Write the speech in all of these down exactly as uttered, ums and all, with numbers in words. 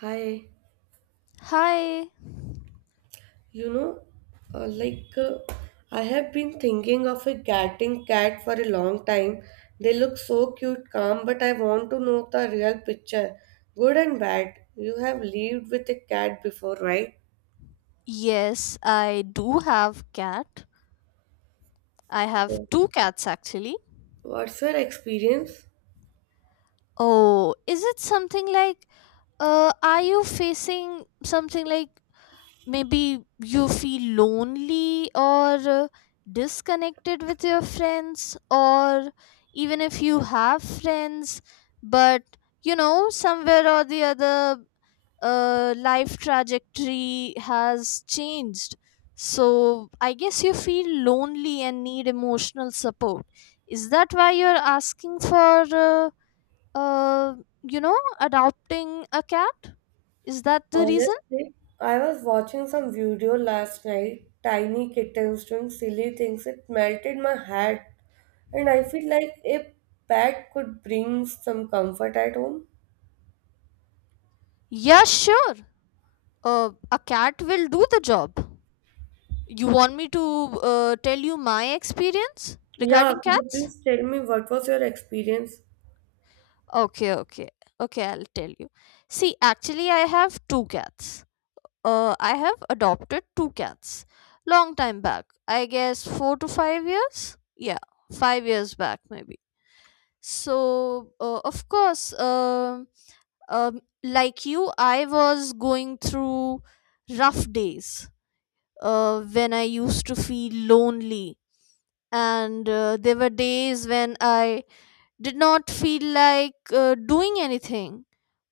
Hi, Hi. you know, uh, like uh, I have been thinking of a getting cat for a long time. They look so cute, calm, but I want to know the real picture, good and bad. You have lived with a cat before, right? Yes, I do have cat. I have So, two cats actually. What's your experience? Oh, is it something like uh are you facing something like maybe you feel lonely or uh, disconnected with your friends, or even if you have friends but you know somewhere or the other, uh, life trajectory has changed. So I guess you feel lonely and need emotional support. Is that why you're asking for, uh, uh, you know, adopting a cat? Is that the reason? Honestly, I was watching some video last night, tiny kittens doing silly things. It melted my heart, and I feel like a pet could bring some comfort at home. Yeah, sure. Uh, a cat will do the job. You want me to uh, tell you my experience Yeah, regarding could you cats? please tell me what was your experience? Okay, okay, okay, I'll tell you. See, actually, I have two cats. Uh, I have adopted two cats long time back. I guess four to five years. Yeah, five years back maybe. So uh, of course, um um, like you, I was going through rough days. Uh, when I used to feel lonely, and uh, there were days when I did not feel like uh, doing anything.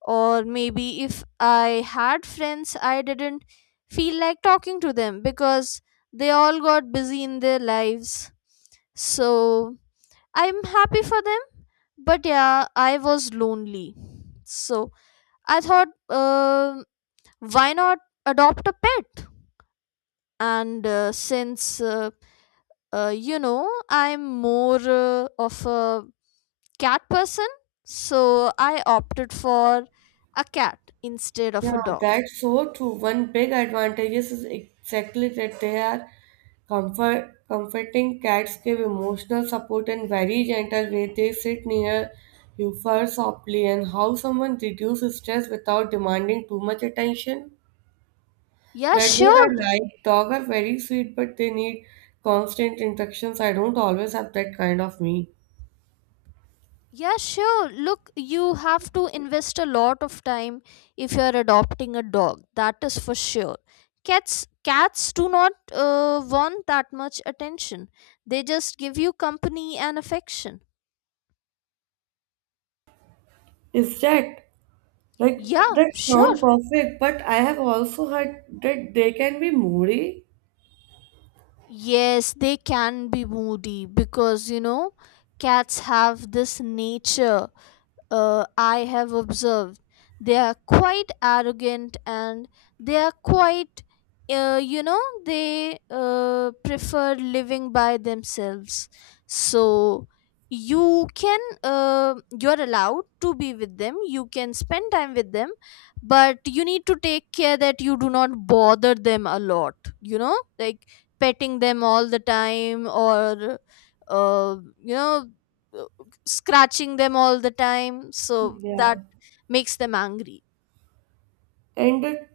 Or maybe if I had friends, I didn't feel like talking to them because they all got busy in their lives. So I'm happy for them, but yeah, I was lonely. So I thought, um why not adopt a pet? And uh, since uh, uh, you know, I'm more uh, of a cat person, so I opted for a cat instead of a Yeah, dog. that's so true. One big advantage is exactly that they are comfort comforting cats give emotional support in very gentle way. They sit near you fur softly and how someone reduces stress without demanding too much attention. Yeah, That what I sure. like. Dogs are very sweet but they need constant interactions. I don't always have that kind of me. Yeah, sure. Look, you have to invest a lot of time if you are adopting a dog. That is for sure. Cats cats do not uh, want that much attention. They just give you company and affection. Is that? Like Yeah, that sure. sound perfect, but I have also heard that they can be moody. Yes, they can be moody because, you know, cats have this nature, uh, I have observed. They are quite arrogant, and they are quite, uh, you know, they uh, prefer living by themselves. So you can, uh, you're allowed to be with them, you can spend time with them, but you need to take care that you do not bother them a lot, you know, like petting them all the time, or, uh, you know, scratching them all the time, so that Yeah. makes them angry. And that,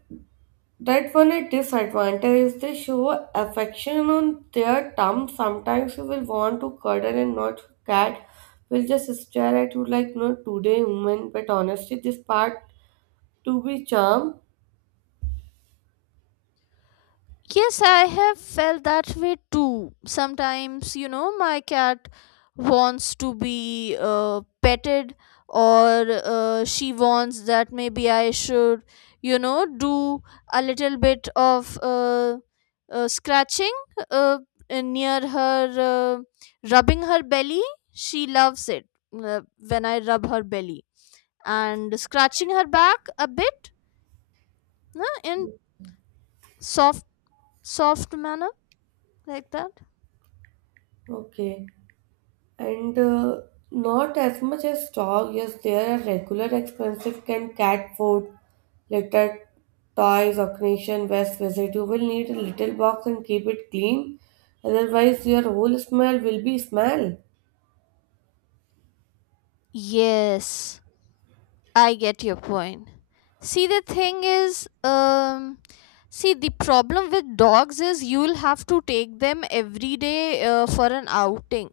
that one a disadvantage is they show affection on their terms. Sometimes you will want to cuddle and not cat will just stare at you like no today woman, but honestly this part to be charm. Yes, I have felt that way too. Sometimes, you know, my cat wants to be uh, petted, or uh, she wants that maybe I should, you know, do a little bit of uh, uh, scratching uh, uh, near her, uh, rubbing her belly. She loves it uh, when I rub her belly and scratching her back a bit. No, in soft soft manner, like that. Okay. and uh, Not as much as dog. Yes, there are regular expensive can cat food, litter, toys, occasion, waste visit. You will need a little box and keep it clean. Otherwise, your whole smell will be smell. Yes, I get your point. See, the thing is, um see, the problem with dogs is you'll have to take them every day uh, for an outing.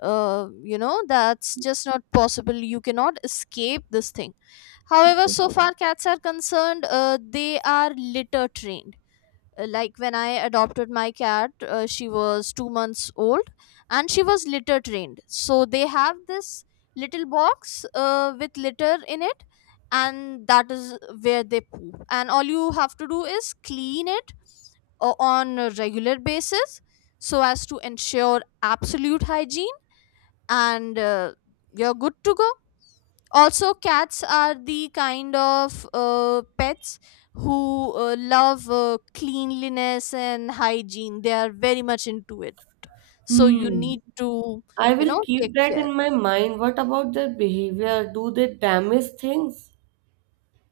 uh, You know, that's just not possible. You cannot escape this thing. However, so far cats are concerned, uh, they are litter trained. Uh, Like when I adopted my cat, uh, she was two months old, and she was litter trained. So they have this little box uh, with litter in it, and that is where they poop. And all you have to do is clean it uh, on a regular basis, so as to ensure absolute hygiene, and uh, you're good to go. Also, cats are the kind of uh, pets who uh, love uh, cleanliness and hygiene. They are very much into it, so you Hmm. need to, I you will know, keep take that care. in my mind. What about their behavior? Do they damage things?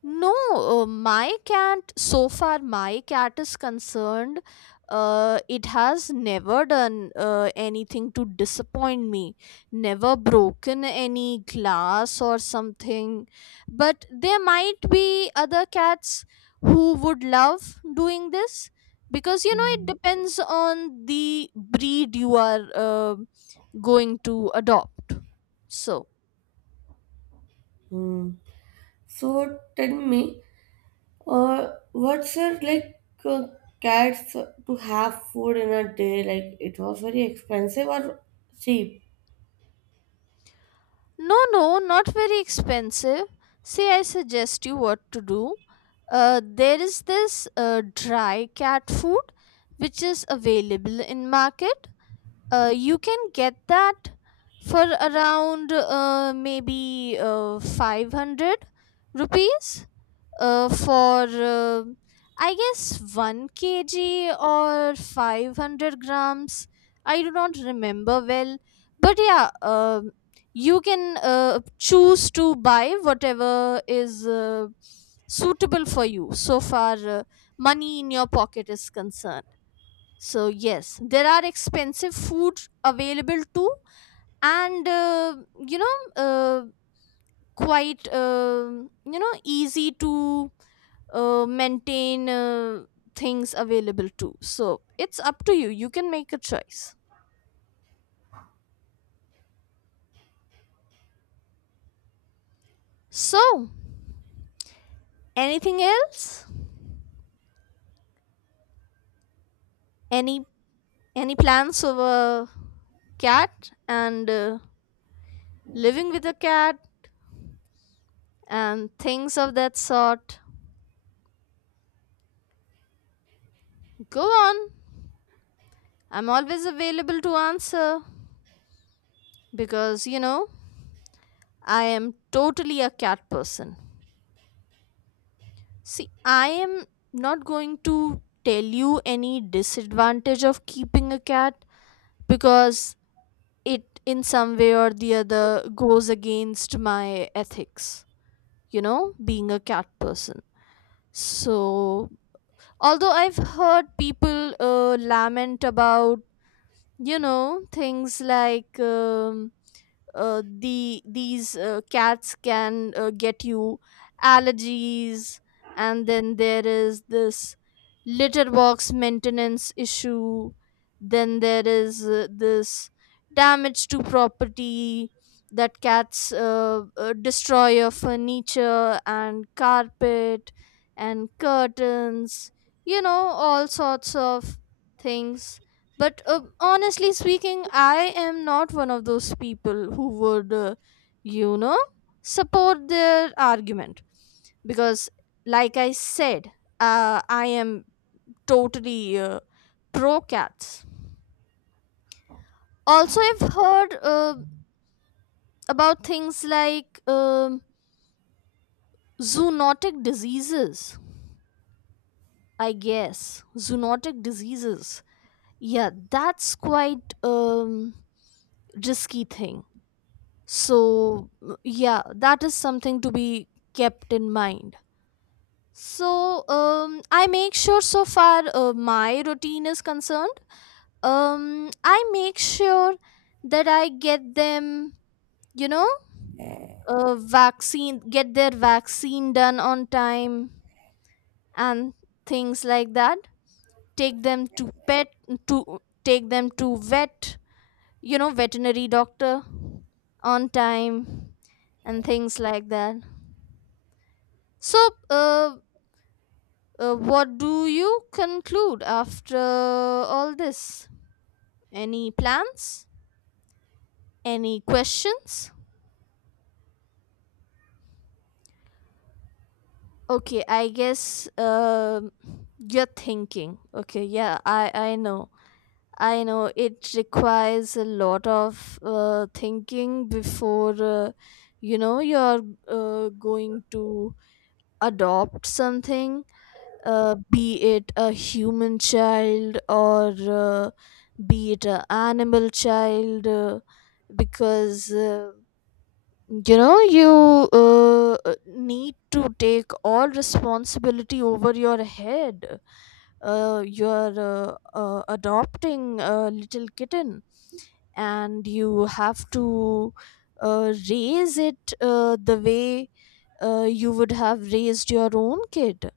No, uh, my cat, so far my cat is concerned, uh, it has never done uh, anything to disappoint me, never broken any glass or something. But there might be other cats who would love doing this, because, you know, it depends on the breed you are uh, going to adopt. So. Hmm. So tell me, Uh, What's it like uh, cats to have food in a day? Like it was very expensive or cheap? No, no, not very expensive. See, I suggest you what to do. Uh, there is this uh, dry cat food which is available in market. Uh, you can get that for around uh, maybe uh, five hundred rupees uh, for uh, I guess one kg or five hundred grams. I do not remember well, but yeah, um you can uh, choose to buy whatever is uh, suitable for you, so far uh, money in your pocket is concerned. So, yes, there are expensive food available too, and uh, you know. Uh, quite um you know, easy to uh, maintain uh, things available to, so it's up to you. You can make a choice. So, anything else? Any any plans of a cat, and uh, living with a cat, and things of that sort? Go on, I'm always available to answer, because, you know, I am totally a cat person. See, I am not going to tell you any disadvantage of keeping a cat, because it, in some way or the other, goes against my ethics, you know, being a cat person. So, although I've heard people uh, lament about, you know, things like um, uh, the these uh, cats can uh, get you allergies, and then there is this litter box maintenance issue, then there is uh, this damage to property that cats uh, uh, destroy your furniture and carpet and curtains, you know, all sorts of things. But uh, honestly speaking, I am not one of those people who would, uh, you know, support their argument, because like I said, uh, I am totally uh, pro cats. Also, I've heard uh, about things like um zoonotic diseases. I guess zoonotic diseases, yeah, that's quite um risky thing. So m- yeah, that is something to be kept in mind. So um I make sure, so far uh, my routine is concerned, um I make sure that I get them, you know, uh, vaccine get their vaccine done on time, and things like that. take them to pet to Take them to vet, you know, veterinary doctor, on time, and things like that. So, uh, uh, what do you conclude after all this? Any plans? Any questions? Okay, I guess um you're thinking. Okay, yeah, I I know. I know it requires a lot of uh, thinking before uh, you know, you're uh, going to adopt something, uh, be it a human child, or uh, be it an animal child, uh, because, uh, you know, you uh, uh, need to take all responsibility over your head. Uh, you're uh, uh, adopting a little kitten, and you have to uh, raise it uh, the way uh, you would have raised your own kid,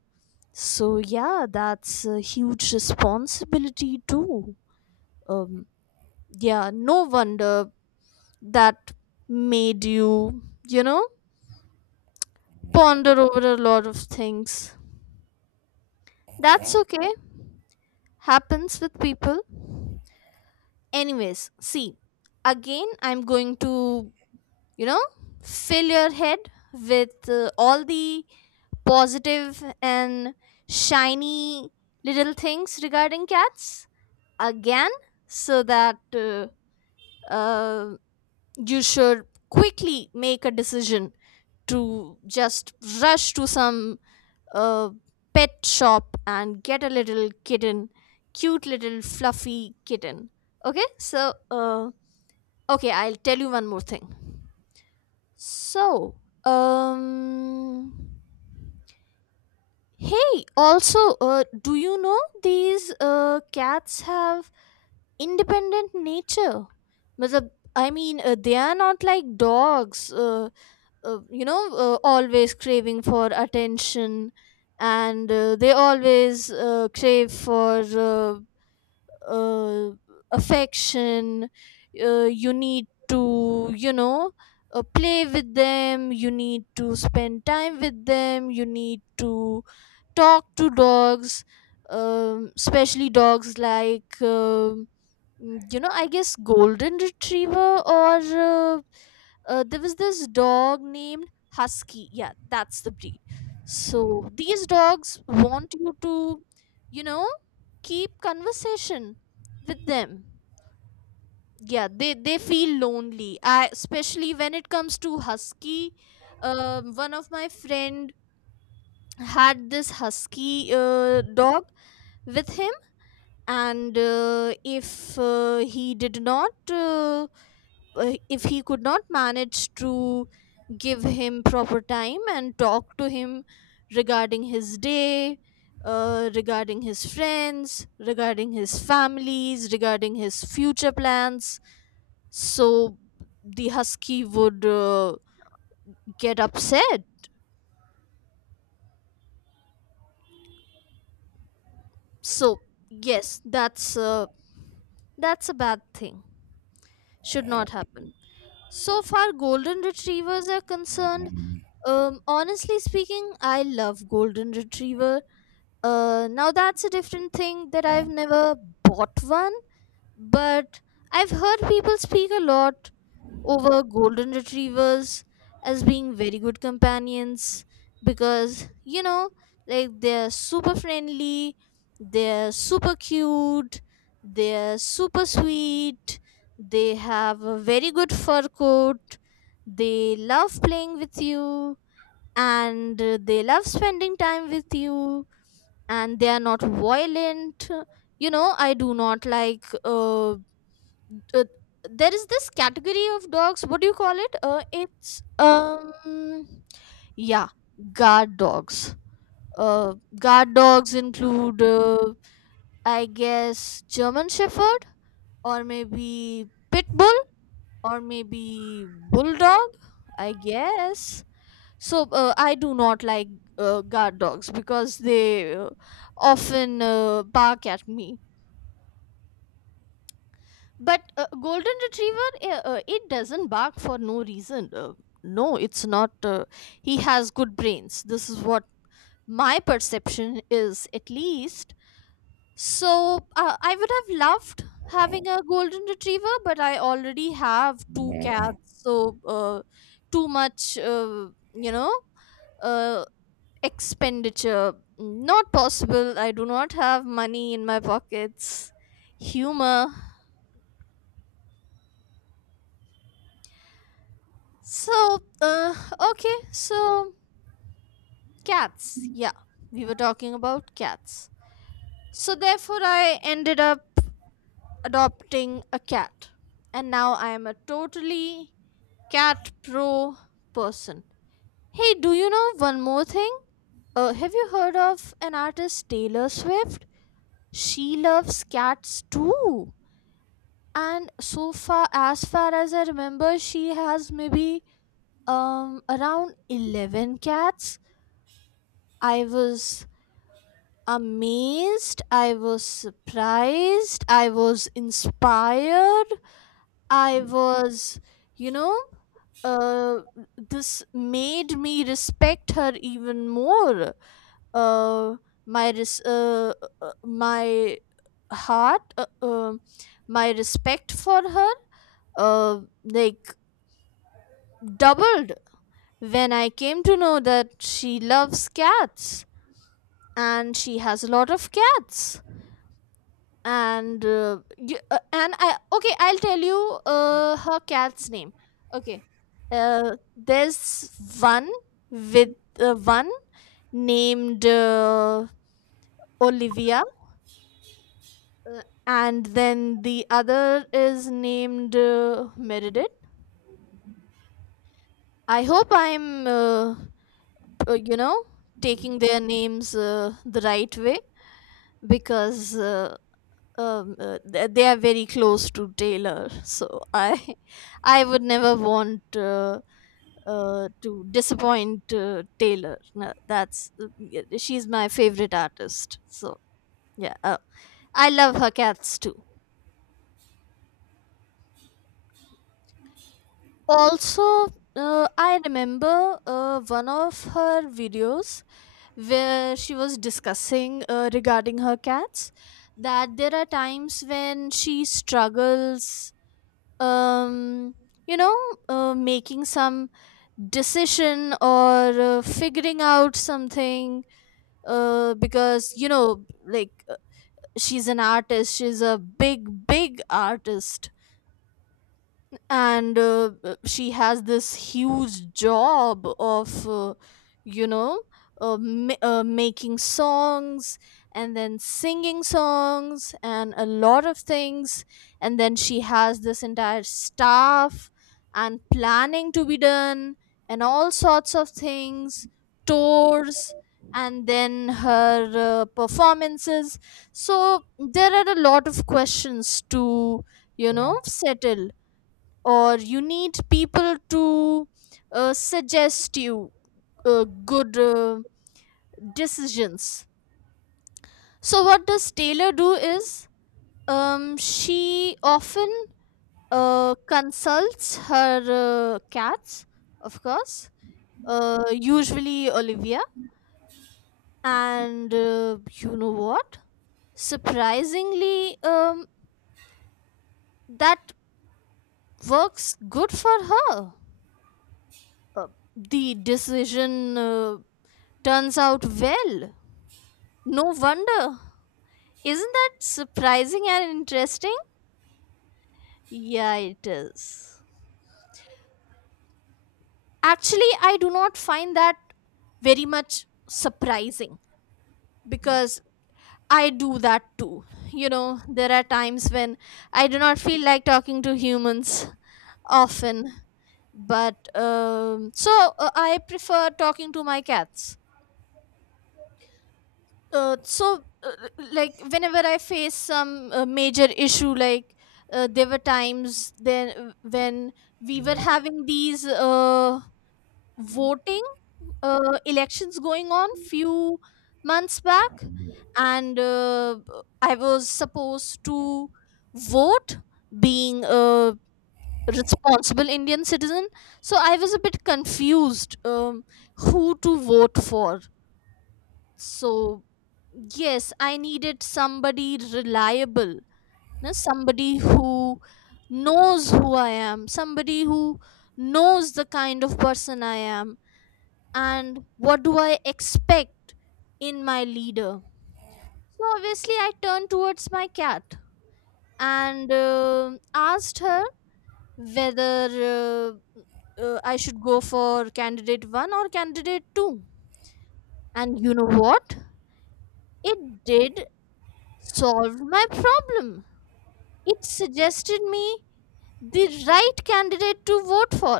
so yeah, that's a huge responsibility too. Um, yeah, no wonder that made you, you know, ponder over a lot of things. That's okay. Happens with people. Anyways, see, again, I'm going to, you know, fill your head with uh, all the positive and shiny little things regarding cats, again, so that uh, uh, you should quickly make a decision to just rush to some uh, pet shop and get a little kitten, cute little fluffy kitten. Okay, so uh, okay, I'll tell you one more thing. So, um hey, also, uh, do you know these uh, cats have independent nature? But I mean, uh, they are not like dogs, uh, uh, you know, uh, always craving for attention, and uh, they always uh, crave for uh, uh, affection. Uh, you need to, you know, uh, play with them, you need to spend time with them, you need to talk to dogs, um, especially dogs like um Mm, you know, I guess golden retriever, or uh, uh, there was this dog named husky, yeah, that's the breed. So these dogs want you to, you know, keep conversation with them. Yeah, they they feel lonely, I especially when it comes to husky. Um, one of my friend had this husky uh, dog with him, and uh, if uh, he did not uh, uh, if he could not manage to give him proper time and talk to him regarding his day, uh, regarding his friends, regarding his families, regarding his future plans. So the husky would uh, get upset. So yes, that's uh, that's a bad thing, should not happen. So far golden retrievers are concerned, Um, honestly speaking, I love golden retriever. Uh, now that's a different thing, that I've never bought one, but I've heard people speak a lot over golden retrievers as being very good companions, because, you know, like they're super friendly, they're super cute, they're super sweet, they have a very good fur coat, they love playing with you, and uh, they love spending time with you, and they are not violent. You know, I do not like, uh, uh, there is this category of dogs, what do you call it, uh, it's um yeah, guard dogs. uh, Guard dogs include, uh, I guess German shepherd, or maybe pit bull, or maybe bulldog, I guess. So uh, I do not like uh, guard dogs because they uh, often uh, bark at me. But uh, golden retriever, uh, uh, it doesn't bark for no reason. Uh, no, it's not. Uh, he has good brains. This is what my perception is, at least. So uh, I would have loved having a golden retriever, but I already have two cats. So uh, too much, uh, you know, uh, expenditure not possible i do not have money in my pockets. Humor. So uh okay so cats, yeah, we were talking about cats. So therefore I ended up adopting a cat, and now I am a totally cat pro person. Hey, do you know one more thing? Uh, have you heard of an artist, Taylor Swift? She loves cats too. And so far as far as I remember, she has maybe um around eleven cats. I was amazed, I was surprised, I was inspired. I was you know uh this made me respect her even more. Uh my res- uh, uh, my heart uh, um My respect for her uh like doubled when I came to know that she loves cats and she has a lot of cats. And uh, you, uh, and I okay, I'll tell you uh, her cat's name. Okay, uh, there's one with uh, one named uh, Olivia, uh, and then the other is named uh, Meredith. I hope I'm uh, uh, you know taking their names uh, the right way, because uh, um, uh, th- they are very close to Taylor. So I I would never want uh, uh, to disappoint uh, Taylor. No, that's uh, y- she's my favorite artist. So yeah, uh, I love her cats too. Also, uh, I remember uh, one of her videos where she was discussing uh, regarding her cats, that there are times when she struggles, um you know uh, making some decision or uh, figuring out something, uh, because you know like uh, she's an artist, she's a big big artist. And uh, uh, she has this huge job of uh, you know uh, ma- uh, making songs and then singing songs and a lot of things. And then she has this entire staff and planning to be done and all sorts of things, tours, and then her uh, performances. So there are a lot of questions to, you know, settle, or you need people to uh, suggest you uh, good uh, decisions. So what does Taylor do is, um, she often uh, consults her uh, cats, of course, uh, usually Olivia. And uh, you know what, surprisingly, um, that works good for her. Uh, the decision uh, turns out well. No wonder. Isn't that surprising and interesting? Yeah, it is. Actually, I do not find that very much surprising, because I do that too. You know, there are times when I do not feel like talking to humans often, but um, so uh, I prefer talking to my cats. uh, so uh, like whenever I face some uh, major issue, like uh, there were times then when we were having these uh, voting, uh, elections going on few months back. And uh, I was supposed to vote, being a responsible Indian citizen. So I was a bit confused, um, who to vote for. So yes, I needed somebody reliable. No, somebody who knows who I am, somebody who knows the kind of person I am and what do I expect in my leader. So obviously I turned towards my cat and uh, asked her whether uh, uh, I should go for candidate one or candidate two. And you know what, it did solve my problem. It suggested me the right candidate to vote for.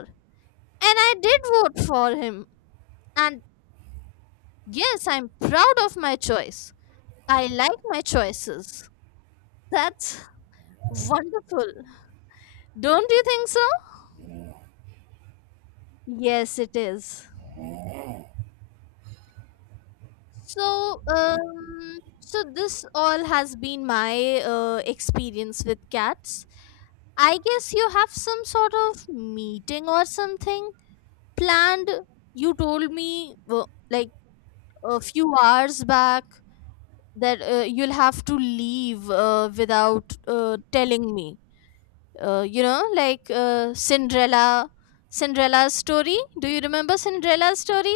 And I did vote for him. And yes, I'm proud of my choice. I like my choices. That's wonderful. Don't you think so? Yes, it is. So, um, so this all has been my uh, experience with cats. I guess you have some sort of meeting or something planned. You told me, wo- like a few hours back, that uh, you'll have to leave uh, without uh, telling me. Uh, you know, like uh, Cinderella, Cinderella's story. Do you remember Cinderella's story?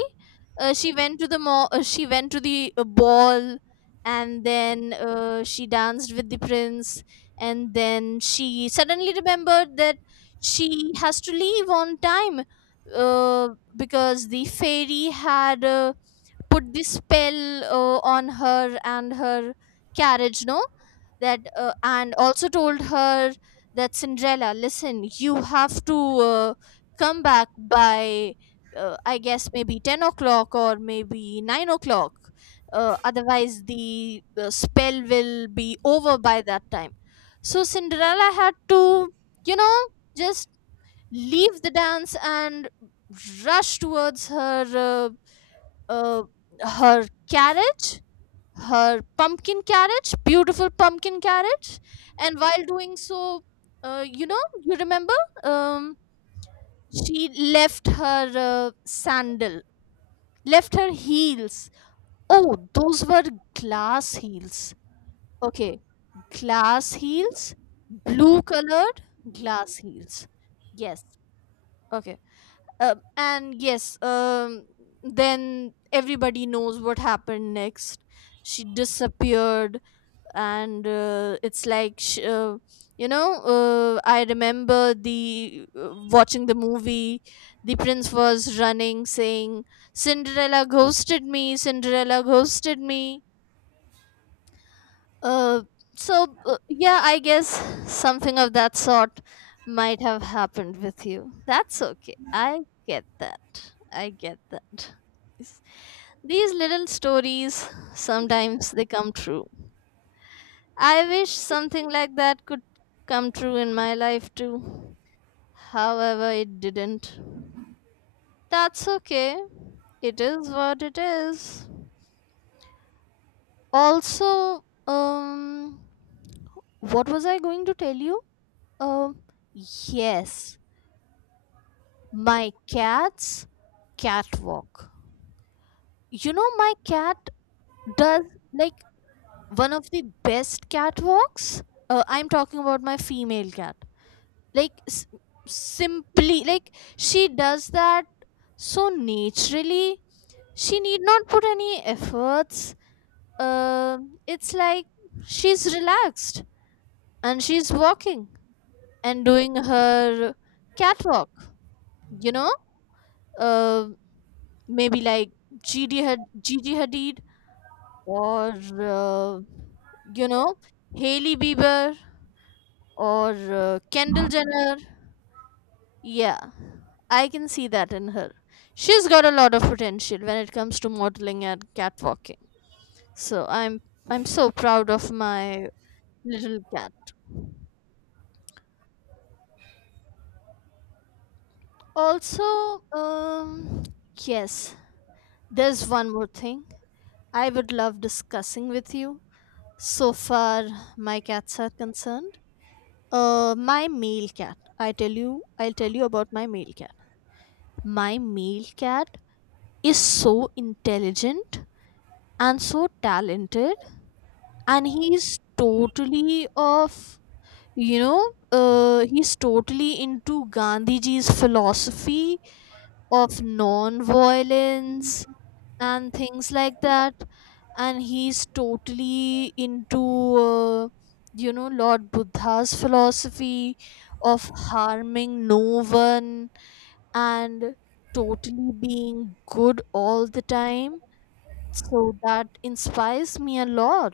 Uh, she went to the mo. Uh, she went to the uh, ball, and then uh, she danced with the prince. And then she suddenly remembered that she has to leave on time, uh, because the fairy had. Uh, put this spell uh, on her and her carriage. No, that uh, and also told her that Cinderella, listen, you have to uh, come back by, uh, I guess maybe ten o'clock or maybe nine o'clock, uh, otherwise the uh, spell will be over by that time. So Cinderella had to, you know, just leave the dance and rush towards her uh, uh, her carriage, her pumpkin carriage, beautiful pumpkin carriage. And while doing so, uh, you know, you remember, um, she left her uh, sandal, left her heels. Oh, those were glass heels. Okay, glass heels, blue colored glass heels. Yes. Okay. Uh, and yes, um then everybody knows what happened next. She disappeared. And uh, it's like sh- uh, you know uh, I remember the uh, watching the movie, the prince was running saying, Cinderella ghosted me, Cinderella ghosted me. uh, so uh, yeah, I guess something of that sort might have happened with you. That's okay. I get that. I get that. Yes. These little stories, sometimes they come true. I wish something like that could come true in my life too. However, it didn't. That's okay. It is what it is. Also, um, what was I going to tell you? Um, yes, my cat's catwalk. You know, my cat does, like, one of the best catwalks. Uh, I'm talking about my female cat. Like, s- Simply, like, she does that so naturally. She need not put any efforts. Um, it's like she's relaxed and she's walking and doing her catwalk, you know? Uh, Maybe like Gigi, Had- Gigi Hadid or uh, you know Hailey Bieber or uh, Kendall Jenner. Yeah, I can see that in her. She's got a lot of potential when it comes to modeling and catwalking. So I'm I'm so proud of my little cat. Also, um, yes, there's one more thing I would love discussing with you. So far, my cats are concerned. Uh, my male cat. I tell you, I'll tell you about my male cat. My male cat is so intelligent and so talented, and he's totally of, you know, uh, he's totally into Gandhiji's philosophy of non-violence and things like that. And he's totally into uh, you know, Lord Buddha's philosophy of harming no one and totally being good all the time. So that inspires me a lot.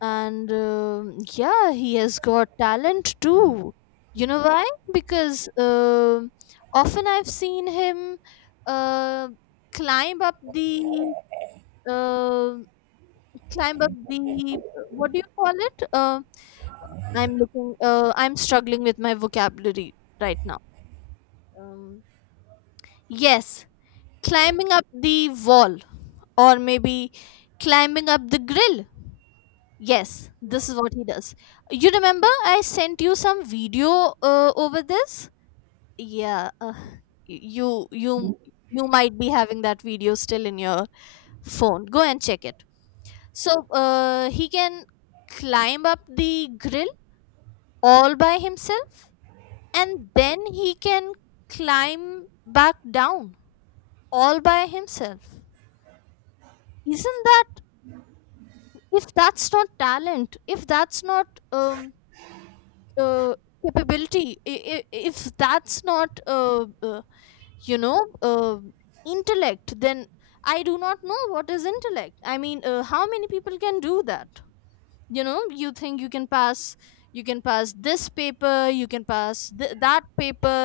And um yeah, he has got talent too. You know why? Because um often I've seen him uh, climb up the uh, climb up the, what do you call it? Uh, I'm looking. Uh, I'm struggling with my vocabulary right now. Um, yes, climbing up the wall, or maybe climbing up the grill. Yes, this is what he does. You remember I sent you some video uh, over this? Yeah, uh, y- you you you might be having that video still in your phone. Go and check it. So uh, he can climb up the grill all by himself, and then he can climb back down all by himself. Isn't that, If that's not talent, if that's not um, uh, capability, i- i- if that's not, uh, uh, you know, uh, intellect, then I do not know what is intellect. I mean, uh, how many people can do that? You know, you think you can pass, you can pass this paper you can pass th- that paper.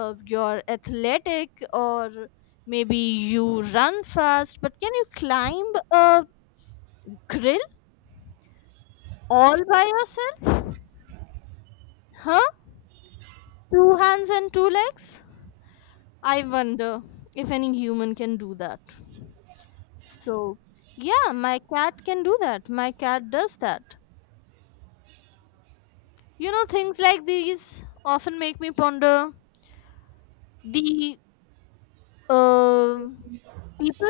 uh, You're athletic, or maybe you run fast, but can you climb a grill all by yourself? Huh? Two hands and two legs. I wonder if any human can do that. So yeah, my cat can do that my cat does that. You know, things like these often make me ponder, the Um, people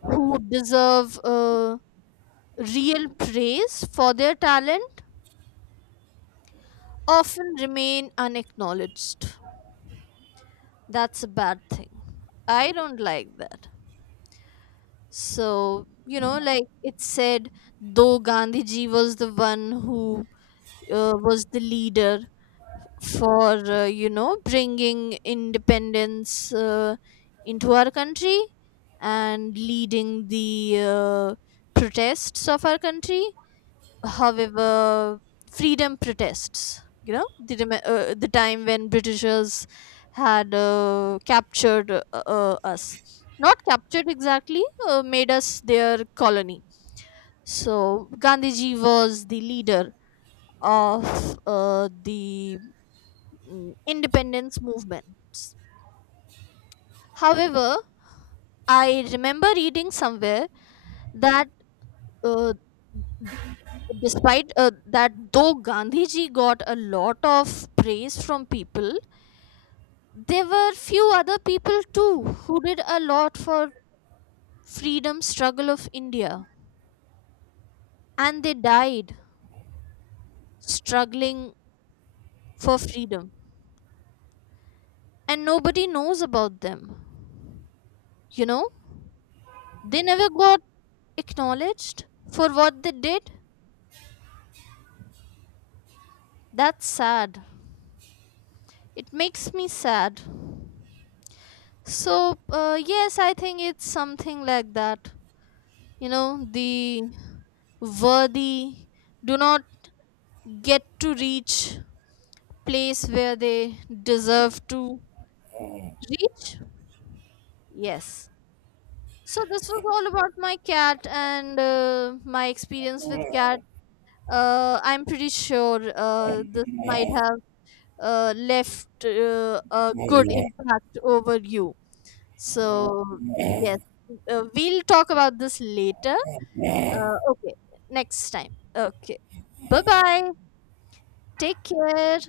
who deserve uh, real praise for their talent often remain unacknowledged. That's a bad thing. I don't like that. So, you know, like it said, though Gandhiji was the one who uh, was the leader for uh, you know, bringing independence uh, into our country and leading the uh, protests of our country. However, freedom protests, you know, the, rem- uh, the time when Britishers had uh, captured uh, uh, us, not captured exactly, uh, made us their colony. So Gandhiji was the leader of uh, the mm, independence movements. However, I remember reading somewhere that, uh, despite uh, that, though Gandhiji got a lot of praise from people, there were few other people too who did a lot for freedom struggle of India, and they died struggling for freedom, and nobody knows about them. You know, they never got acknowledged for what they did. That's sad. It makes me sad. So uh, yes, I think it's something like that. You know, the worthy do not get to reach place where they deserve to reach. Yes. So this was all about my cat and uh, my experience with cat. uh, I'm pretty sure uh, this might have uh, left uh, a good impact over you. So, yes, uh, we'll talk about this later. Uh, okay, next time. Okay, bye bye. Take care.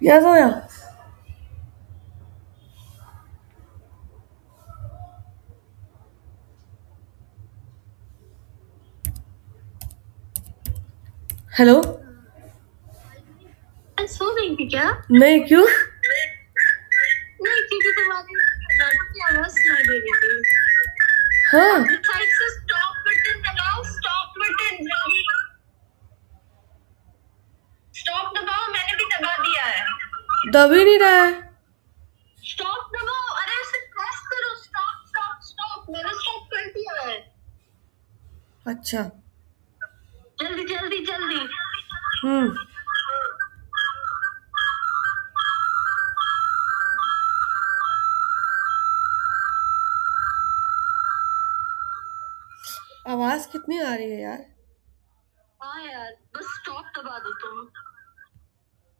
Ya so ya. Hello. I'm so angry, kya? Nay, kyu? Nay, because I'm angry. I was angry. Huh? Stop, button, dabao. Stop, button, dabhi. Stop, dabao. I have also broken it. Dabhi nahi rahe. Stop, dabao. Arey, stop press it. Stop, stop, stop. I'm so angry. Accha. जल्दी जल्दी जल्दी हम्म आवाज कितनी आ रही है यार, हाँ यार, बस स्टॉप दबा दो तुम.